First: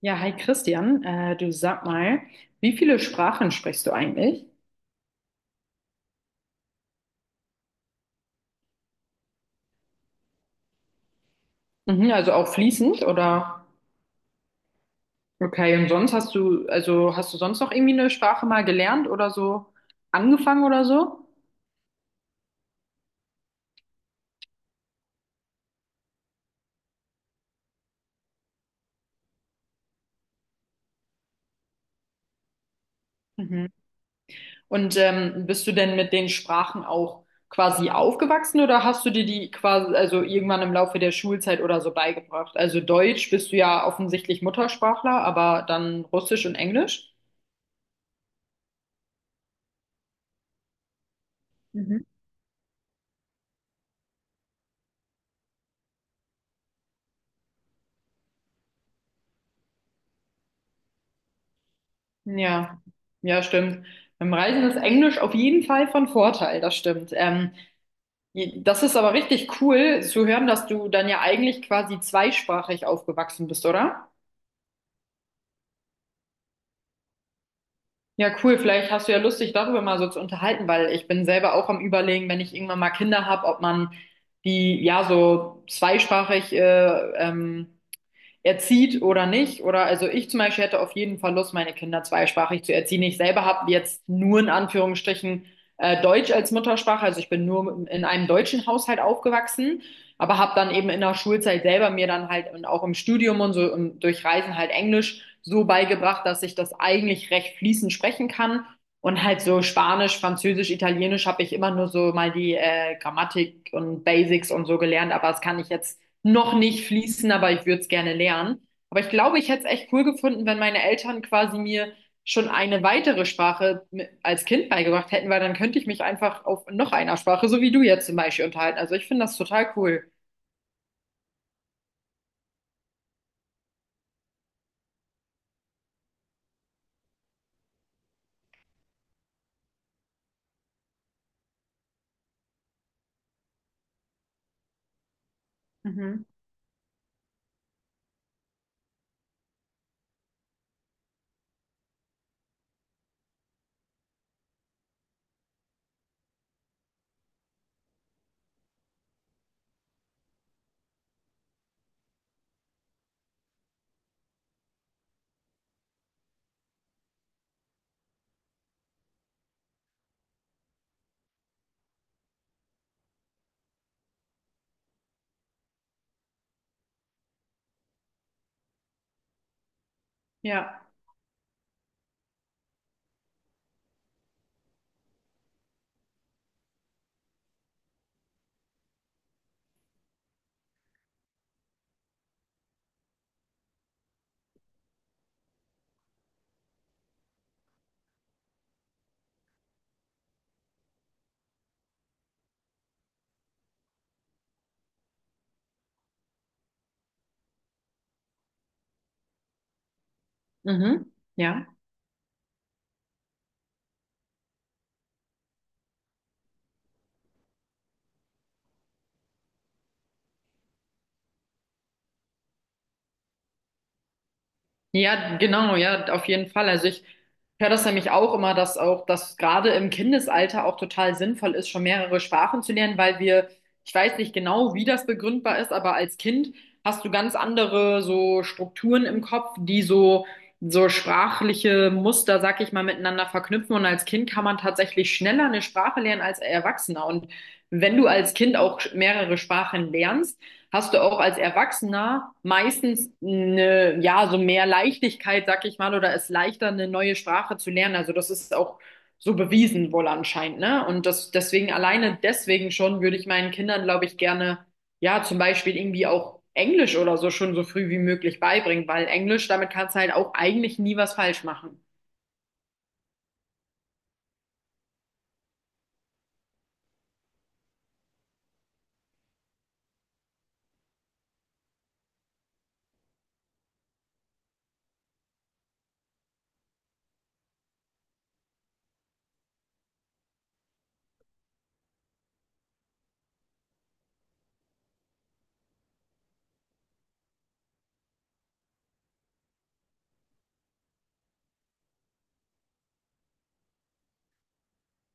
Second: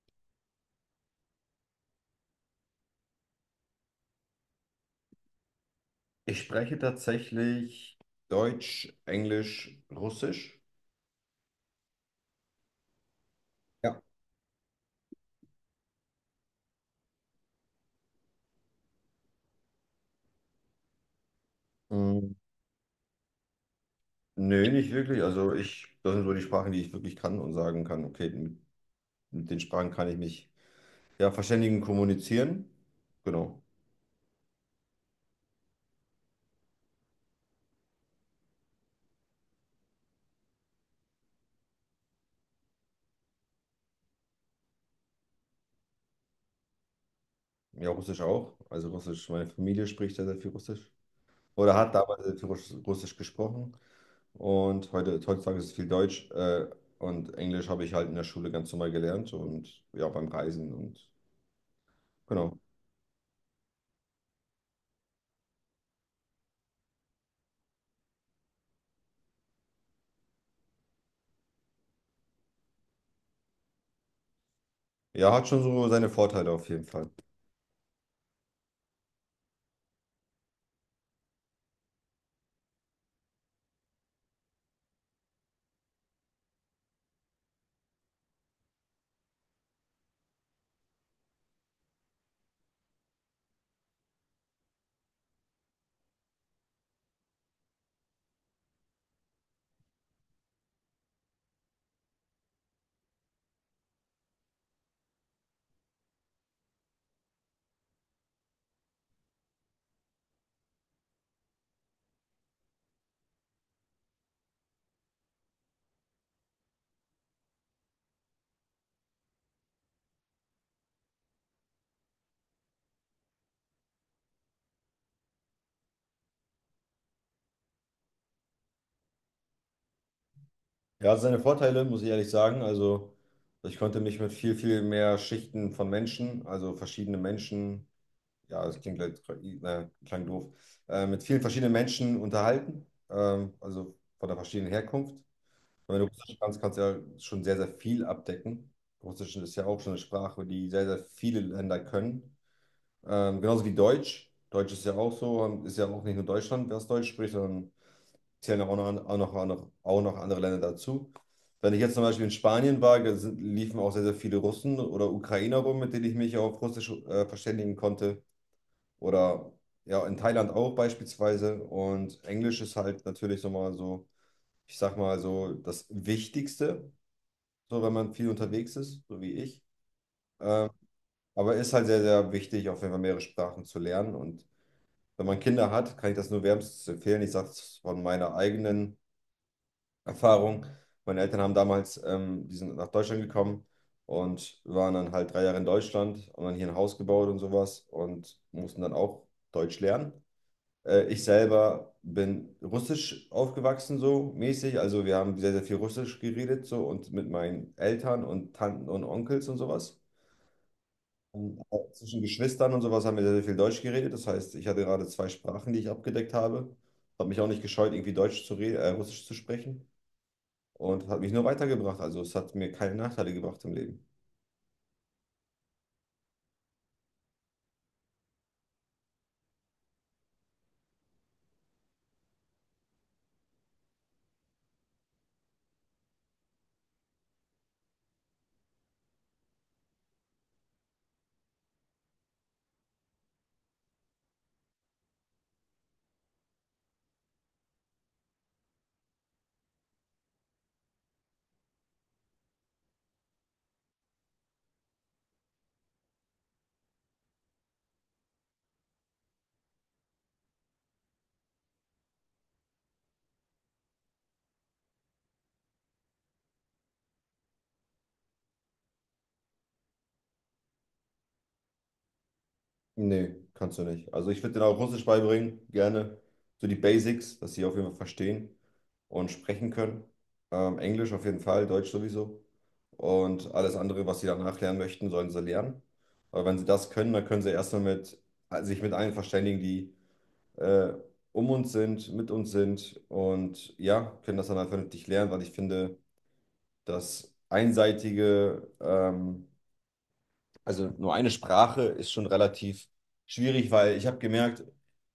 Ja, hi Christian, du sag mal, wie viele Sprachen sprichst du eigentlich? Ich spreche tatsächlich Deutsch, Englisch, Russisch. Mhm, also auch fließend oder? Ja. Okay, und sonst hast du, also hast du sonst noch irgendwie eine Sprache mal gelernt oder so angefangen oder so? Hm, nö, nicht wirklich. Also das sind so die Sprachen, die ich wirklich kann und sagen kann, okay, mit den Sprachen kann ich mich ja verständigen, kommunizieren. Genau. Mhm. Und bist du denn mit den Sprachen auch quasi aufgewachsen oder hast du dir die quasi, also irgendwann im Laufe der Schulzeit oder so beigebracht? Also Deutsch bist du ja offensichtlich Muttersprachler, aber dann Russisch und Englisch? Ja, Russisch auch. Also Russisch, meine Familie spricht sehr, sehr viel Russisch. Oder hat Mhm. damals sehr viel Russisch gesprochen. Und heutzutage ist es viel Deutsch. Und Englisch habe ich halt in der Schule ganz normal gelernt und ja, beim Reisen und genau. Ja, ja, stimmt. Beim Reisen ist Englisch auf jeden Fall von Vorteil, das stimmt. Das ist aber richtig cool zu hören, dass du dann ja eigentlich quasi zweisprachig aufgewachsen bist, oder? Ja, hat schon so seine Vorteile auf jeden Fall. Ja, cool. Vielleicht hast du ja Lust, dich darüber mal so zu unterhalten, weil ich bin selber auch am Überlegen, wenn ich irgendwann mal Kinder habe, ob man die ja so zweisprachig erzieht oder nicht. Oder also ich zum Beispiel hätte auf jeden Fall Lust, meine Kinder zweisprachig zu erziehen. Ich selber habe jetzt nur in Anführungsstrichen Deutsch als Muttersprache. Also ich bin nur in einem deutschen Haushalt aufgewachsen, aber habe dann eben in der Schulzeit selber mir dann halt und auch im Studium und so und durch Reisen halt Englisch so beigebracht, dass ich das eigentlich recht fließend sprechen kann. Und halt so Spanisch, Französisch, Italienisch habe ich immer nur so mal die Grammatik und Basics und so gelernt, aber das kann ich jetzt noch nicht fließen, aber ich würde es gerne lernen. Aber ich glaube, ich hätte es echt cool gefunden, wenn meine Eltern quasi mir schon eine weitere Sprache als Kind beigebracht hätten, weil dann könnte ich mich einfach auf noch einer Sprache, so wie du jetzt zum Beispiel, unterhalten. Also ich finde das total cool. Er hat seine Vorteile, muss ich ehrlich sagen. Also, ich konnte mich mit viel, viel mehr Schichten von Menschen, also verschiedene Menschen, ja, das klingt, klang doof, mit vielen verschiedenen Menschen unterhalten, also von der verschiedenen Herkunft. Und wenn du Mhm. Russisch kannst, kannst du ja schon sehr, sehr viel abdecken. Russisch ist ja auch schon eine Sprache, die sehr, sehr viele Länder können. Genauso wie Deutsch. Deutsch ist ja auch so, ist ja auch nicht nur Deutschland, wer es Deutsch spricht, sondern zählen auch noch, andere Länder dazu. Wenn ich jetzt zum Beispiel in Spanien war, liefen auch sehr, sehr viele Russen oder Ukrainer rum, mit denen ich mich auf Russisch verständigen konnte. Oder ja, in Thailand auch beispielsweise. Und Englisch ist halt natürlich so mal so, ich sag mal so, das Wichtigste, so wenn man viel unterwegs ist, so wie ich. Ähm, Ja. aber ist halt sehr, sehr wichtig, auf jeden Fall mehrere Sprachen zu lernen. Und wenn man Kinder hat, kann ich das nur wärmstens empfehlen. Ich sage es von meiner eigenen Erfahrung. Meine Eltern haben damals, die sind nach Deutschland gekommen und waren dann halt 3 Jahre in Deutschland und dann hier ein Haus gebaut und sowas und mussten dann auch Deutsch lernen. Ich selber bin russisch aufgewachsen, so mäßig. Also wir haben sehr, sehr viel Russisch geredet, so und mit meinen Eltern und Tanten und Onkels und sowas. Mhm. Und Ja. auch zwischen Geschwistern und sowas haben wir sehr, sehr viel Deutsch geredet. Das heißt, ich hatte gerade zwei Sprachen, die ich abgedeckt habe. Habe mich auch nicht gescheut, irgendwie Deutsch zu reden, Russisch zu sprechen. Und das hat mich nur weitergebracht. Also es hat mir keine Nachteile gebracht im Leben. Ja, genau, ja, auf jeden Fall. Also ich höre das nämlich auch immer, dass auch das gerade im Kindesalter auch total sinnvoll ist, schon mehrere Sprachen zu lernen, weil wir, ich weiß nicht genau, wie das begründbar ist, aber als Kind hast du ganz andere so Strukturen im Kopf, die so sprachliche Muster, sag ich mal, miteinander verknüpfen. Und als Kind kann man tatsächlich schneller eine Sprache lernen als Erwachsener. Und wenn du als Kind auch mehrere Sprachen lernst, hast du auch als Erwachsener meistens eine, ja, so mehr Leichtigkeit, sag ich mal, oder es leichter, eine neue Sprache zu lernen. Also das ist auch so bewiesen wohl anscheinend, ne? Und das deswegen alleine deswegen schon würde ich meinen Kindern, glaube ich, gerne, ja, zum Beispiel irgendwie auch Englisch oder so schon so früh wie möglich beibringen, weil Englisch, damit kannst du halt auch eigentlich nie was falsch machen. Nee, kannst du nicht. Also ich würde denen auch Russisch beibringen, gerne. So die Basics, dass sie auf jeden Fall verstehen und sprechen können. Englisch auf jeden Fall, Deutsch sowieso. Und alles andere, was sie danach lernen möchten, sollen sie lernen. Aber wenn sie das können, dann können sie erstmal sich mit allen verständigen, die äh, um uns sind, mit uns sind und ja, können das dann halt vernünftig lernen, weil ich finde, das einseitige, also nur eine Sprache ist schon relativ schwierig, weil ich habe gemerkt,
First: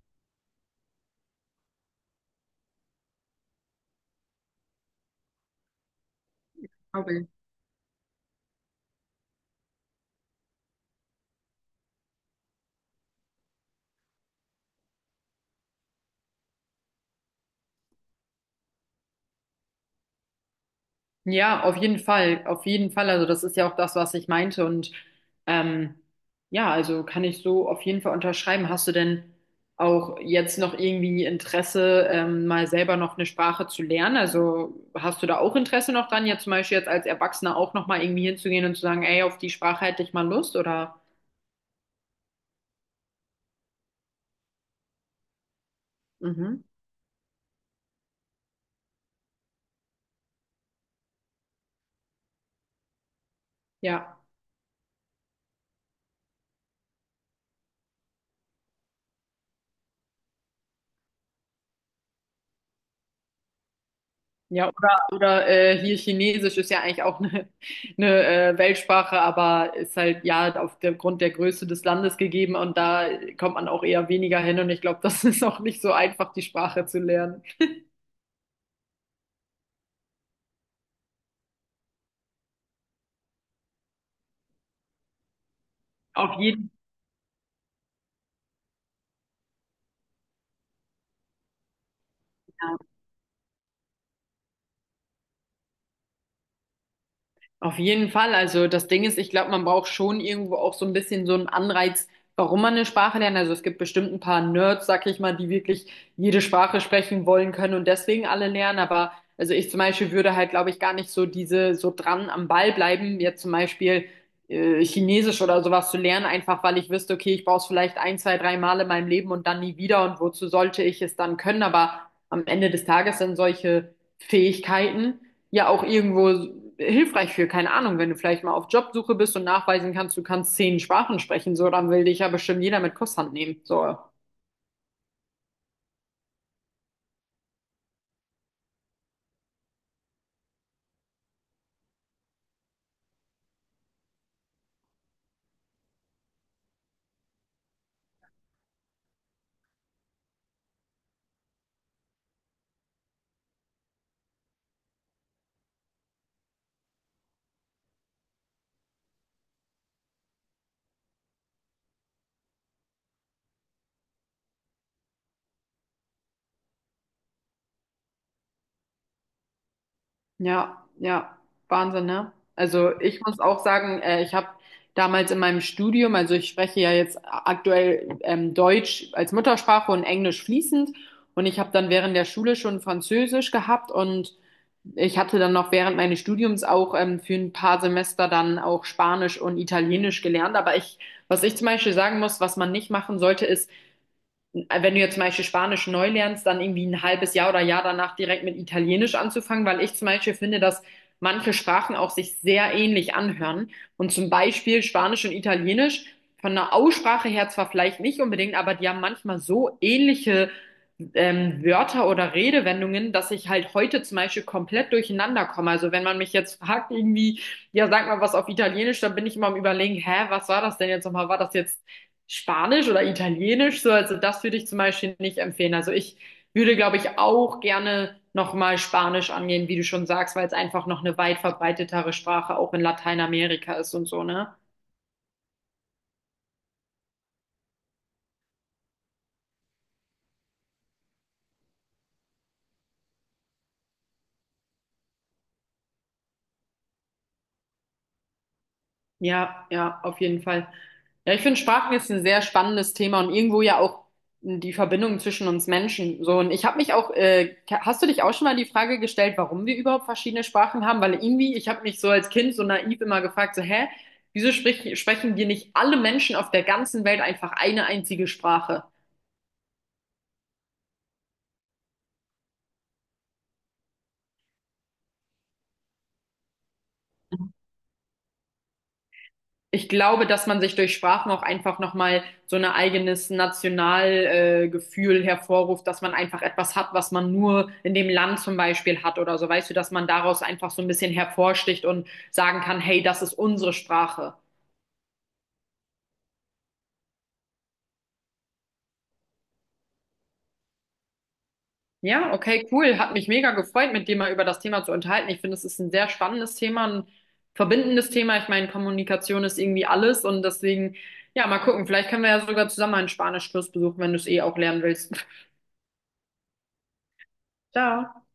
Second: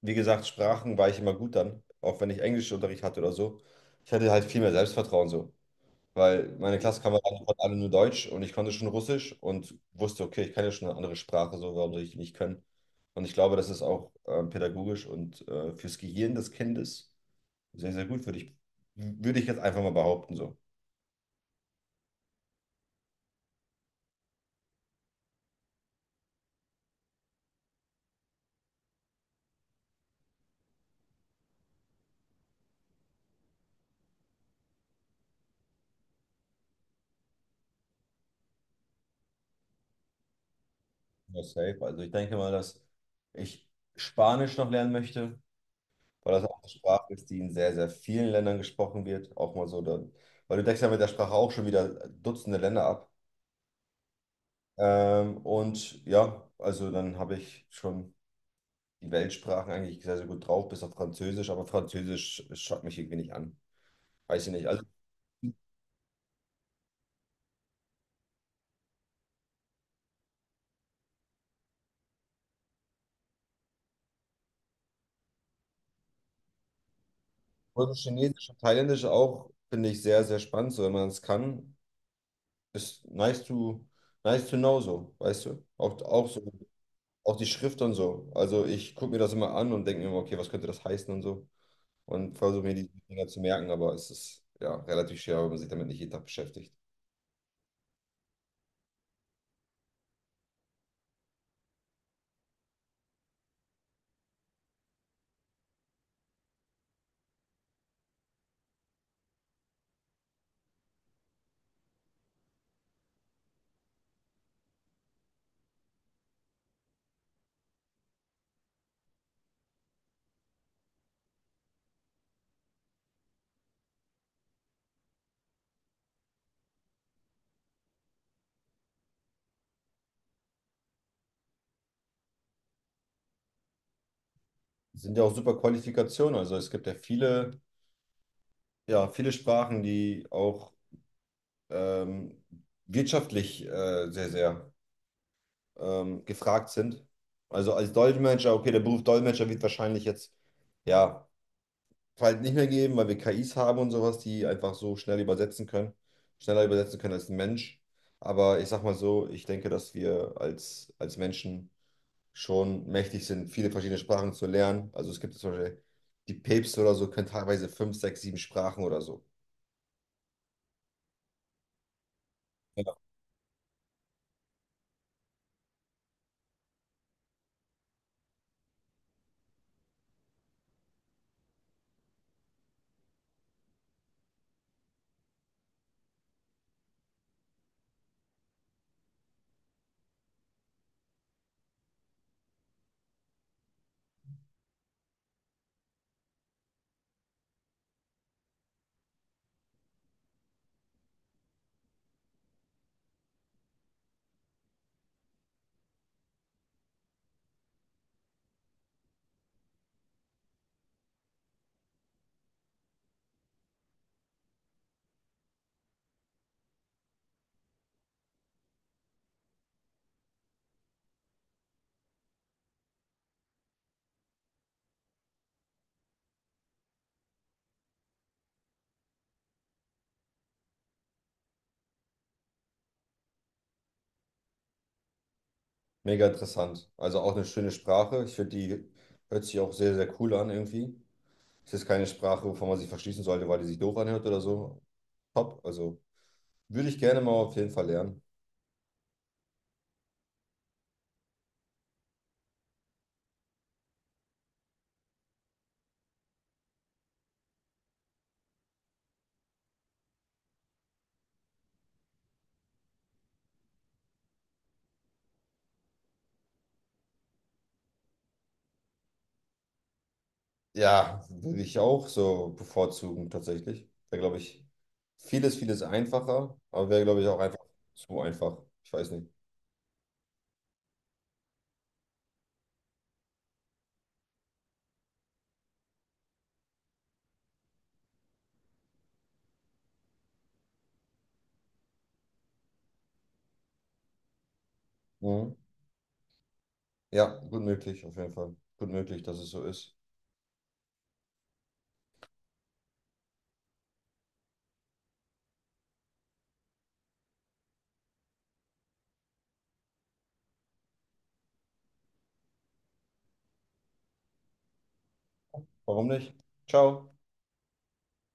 wie gesagt, Sprachen war ich immer gut dann, auch wenn ich Englischunterricht hatte oder so. Ich hatte halt viel mehr Selbstvertrauen so, weil meine Klassenkameraden konnten alle nur Deutsch und ich konnte schon Russisch und wusste, okay, ich kann ja schon eine andere Sprache, so warum soll ich die nicht können? Und ich glaube, das ist auch pädagogisch und fürs Gehirn des Kindes sehr, sehr gut, würde ich jetzt einfach mal behaupten so. Ja, auf jeden Fall, auf jeden Fall. Also das ist ja auch das, was ich meinte. Und ähm, ja, also kann ich so auf jeden Fall unterschreiben. Hast du denn auch jetzt noch irgendwie Interesse, mal selber noch eine Sprache zu lernen? Also hast du da auch Interesse noch dran, jetzt zum Beispiel jetzt als Erwachsener auch noch mal irgendwie hinzugehen und zu sagen, ey, auf die Sprache hätte ich mal Lust? Oder? Ja, safe. Also ich denke mal, dass ich Spanisch noch lernen möchte, weil das auch Mhm. eine Sprache ist, die in sehr, sehr vielen Ländern gesprochen wird. Auch mal so, dann, weil du deckst ja mit der Sprache auch schon wieder Dutzende Länder ab. Ja. Und ja, also dann habe ich schon die Weltsprachen eigentlich sehr, sehr gut drauf, bis auf Französisch, aber Französisch schaut mich irgendwie nicht an. Weiß ich nicht. Ja, Also oder, oder hier Chinesisch ist ja eigentlich auch eine Weltsprache, aber ist halt ja aufgrund der Größe des Landes gegeben und da kommt man auch eher weniger hin und ich glaube, das ist auch nicht so einfach, die Sprache zu lernen. Russisch, Chinesisch und Thailändisch auch finde ich sehr, sehr spannend. So, wenn man es kann, ist nice to know so, weißt du? Auch, auch Auf so, jeden auch die Schrift und so. Also ich gucke mir das immer an und denke mir immer, okay, was könnte das heißen und so. Und versuche mir Fall. die Dinger zu merken, aber es ist ja relativ schwer, wenn man sich damit nicht jeden Tag beschäftigt. Auf jeden Fall. Also das Ding ist, ich glaube, man braucht schon irgendwo auch so ein bisschen so einen Anreiz, warum man eine Sprache lernt. Also es gibt bestimmt ein paar Nerds, sag ich mal, die wirklich jede Sprache sprechen wollen können und deswegen alle lernen. Aber also ich zum Beispiel würde halt, glaube ich, gar nicht so diese so dran am Ball bleiben, jetzt zum Beispiel Chinesisch oder sowas zu lernen, einfach weil ich wüsste, okay, ich brauche es vielleicht ein, zwei, drei Mal in meinem Leben und dann nie wieder und wozu sollte ich es dann können? Aber am Ende des Tages sind solche Fähigkeiten ja auch irgendwo hilfreich für. Keine Ahnung, wenn du vielleicht mal auf Jobsuche bist und nachweisen kannst, du kannst zehn Sprachen sprechen, so, dann will dich ja bestimmt jeder mit Kusshand nehmen. So, Es sind ja auch super Qualifikationen, also es gibt ja, viele Sprachen, die auch ähm, wirtschaftlich sehr, sehr gefragt sind. Also als Dolmetscher, okay, der Beruf Dolmetscher wird wahrscheinlich jetzt, ja, halt nicht mehr geben, weil wir KIs haben und sowas, die einfach so schnell übersetzen können, schneller übersetzen können als ein Mensch. Aber ich sag mal so, ich denke, dass wir als Menschen schon mächtig sind, viele verschiedene Sprachen zu lernen. Also es gibt zum Beispiel die Päpste oder so, können teilweise fünf, sechs, sieben Sprachen oder so. ja, ja, Wahnsinn, ne? Ja. Also ich muss auch sagen, ich habe damals in meinem Studium, also ich spreche ja jetzt aktuell Deutsch als Muttersprache und Englisch fließend und ich habe dann während der Schule schon Französisch gehabt und ich hatte dann noch während meines Studiums auch für ein paar Semester dann auch Spanisch und Italienisch gelernt. Aber ich, was ich zum Beispiel sagen muss, was man nicht machen sollte, ist, wenn du jetzt zum Beispiel Spanisch neu lernst, dann irgendwie ein halbes Jahr oder Jahr danach direkt mit Italienisch anzufangen, weil ich zum Beispiel finde, dass manche Sprachen auch sich sehr ähnlich anhören. Und zum Beispiel Spanisch und Italienisch von der Aussprache her zwar vielleicht nicht unbedingt, aber die haben manchmal so ähnliche Wörter oder Redewendungen, dass ich halt heute zum Beispiel komplett durcheinander komme. Also wenn man mich jetzt fragt, irgendwie, ja, sag mal was auf Italienisch, dann bin ich immer am Überlegen, hä, was war das denn jetzt nochmal? War das jetzt Spanisch oder Italienisch so. Also das würde ich zum Beispiel nicht empfehlen. Also ich würde, glaube ich, auch gerne nochmal Spanisch angehen, wie du schon sagst, weil es einfach noch eine weit verbreitetere Sprache auch in Lateinamerika ist und so, ne? Mega interessant. Also auch eine schöne Sprache. Ich finde, die hört sich auch sehr, sehr cool an irgendwie. Es ist keine Sprache, wovon man sich verschließen sollte, weil die sich doof anhört oder so. Top. Also würde ich gerne mal auf jeden Fall lernen. Ja, ja, auf jeden Fall. Ja, ich finde Sprachen ist ein sehr spannendes Thema und irgendwo ja auch die Verbindung zwischen uns Menschen. So, und ich habe mich auch, hast du dich auch schon mal die Frage gestellt, warum wir überhaupt verschiedene Sprachen haben? Weil irgendwie, ich habe mich so als Kind so naiv immer gefragt, so, hä, wieso sprechen wir nicht alle Menschen auf der ganzen Welt einfach eine einzige Sprache? Ja, würde ich auch so bevorzugen, tatsächlich. Wäre, glaube ich, vieles, vieles einfacher, aber wäre, glaube ich, auch einfach zu einfach. Ich weiß nicht. Ich glaube, dass man sich durch Sprachen auch einfach nochmal so ein eigenes Nationalgefühl Gefühl hervorruft, dass man einfach etwas hat, was man nur in dem Land zum Beispiel hat oder so. Weißt du, dass man daraus einfach so ein bisschen hervorsticht und sagen kann, hey, das ist unsere Sprache. Mhm. Ja, gut möglich, auf jeden Fall. Gut möglich, dass es so ist. Ja, okay, cool. Hat mich mega gefreut, mit dir mal über das Thema zu unterhalten. Ich finde, es ist ein sehr spannendes Thema, ein verbindendes Thema. Ich meine, Kommunikation ist irgendwie alles und deswegen, ja, mal gucken. Vielleicht können wir ja sogar zusammen einen Spanischkurs besuchen, wenn du es eh auch lernen willst. Warum nicht? Ciao. Ciao.